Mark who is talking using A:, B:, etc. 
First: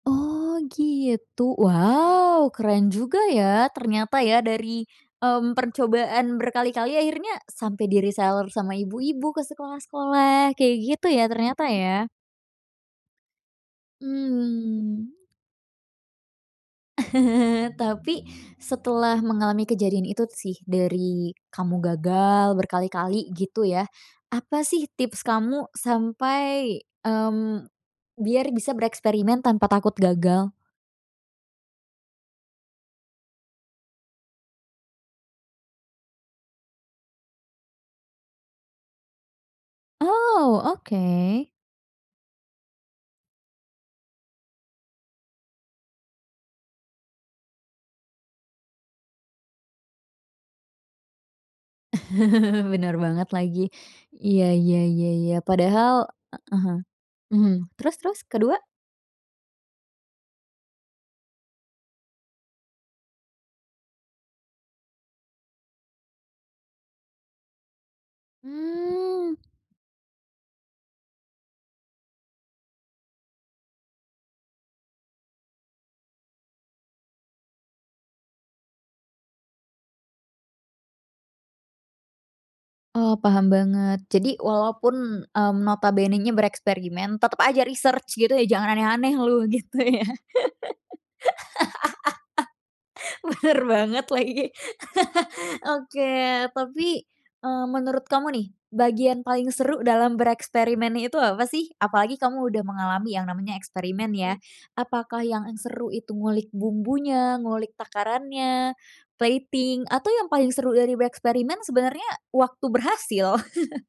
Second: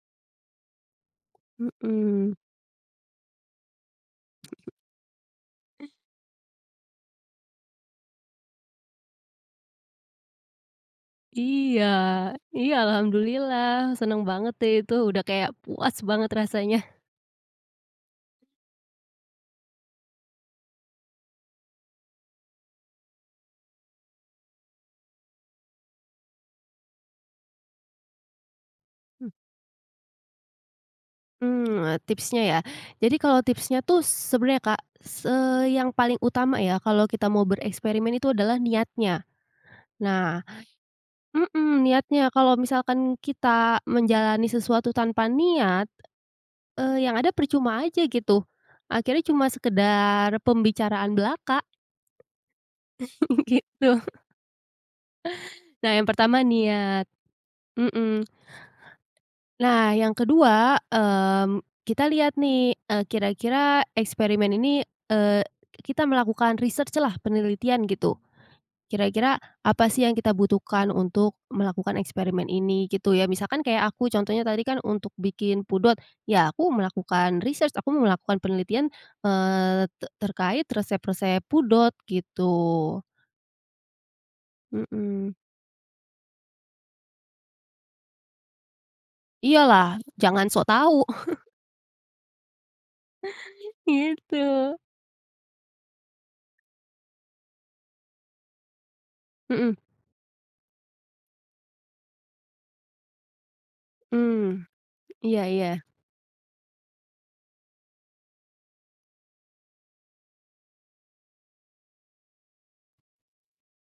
A: Oh, gitu?
B: Mhm.
A: Wow! Keren juga ya, ternyata ya, dari, mmm, percobaan berkali-kali akhirnya sampai di reseller sama ibu-ibu ke sekolah-sekolah, kayak gitu ya, ternyata,
B: Iya.
A: ya?
B: Iya, Alhamdulillah, senang banget deh itu
A: Mmm.
B: udah kayak puas banget rasanya.
A: Tapi, setelah mengalami kejadian itu sih, dari kamu gagal berkali-kali, gitu ya, apa sih tips kamu sampai, mmm, biar bisa bereksperimen tanpa takut gagal?
B: Mmm, tipsnya, ya? Jadi, kalau tipsnya tuh sebenarnya Kak, s eee, yang paling utama ya, kalau kita mau bereksperimen itu adalah niatnya. Nah
A: Oh, oke.
B: mhm, niatnya, kalau misalkan kita menjalani sesuatu tanpa niat, eee, yang ada percuma aja gitu, akhirnya cuma sekedar pembicaraan belaka.
A: Benar banget lagi.
B: Gitu.
A: Iya iya iya iya,
B: Nah
A: padahal
B: yang
A: a
B: pertama
A: ah hah.
B: niat,
A: Mhm, terus terus,
B: mhm.
A: kedua?
B: Nah yang kedua, mmm kita lihat nih e kira-kira eksperimen ini, eee kita melakukan riset lah penelitian gitu.
A: Mmm.
B: Kira-kira apa sih yang kita butuhkan untuk melakukan eksperimen ini gitu ya, misalkan kayak aku contohnya tadi kan untuk bikin pudot ya aku melakukan riset, aku melakukan penelitian eee te terkait resep-resep pudot gitu.
A: Oh, paham banget. Jadi, walaupun,
B: Mhm.
A: mmm, notabenenya bereksperimen, tetep aja research, gitu ya, "Jangan aneh-aneh lu!" Gitu,
B: Iyalah,
A: ya?
B: jangan sok tahu!
A: Bener banget lagi.
B: Gitu.
A: Oke, tapi, eee, menurut kamu nih, bagian paling
B: Mhm.
A: seru dalam bereksperimen itu, apa, sih? Apalagi kamu udah mengalami yang namanya eksperimen ya.
B: Mmm.
A: Apakah
B: Iya
A: yang
B: iya.
A: seru itu ngulik bumbunya, ngulik takarannya, plating, atau yang paling seru dari bereksperimen sebenarnya waktu berhasil?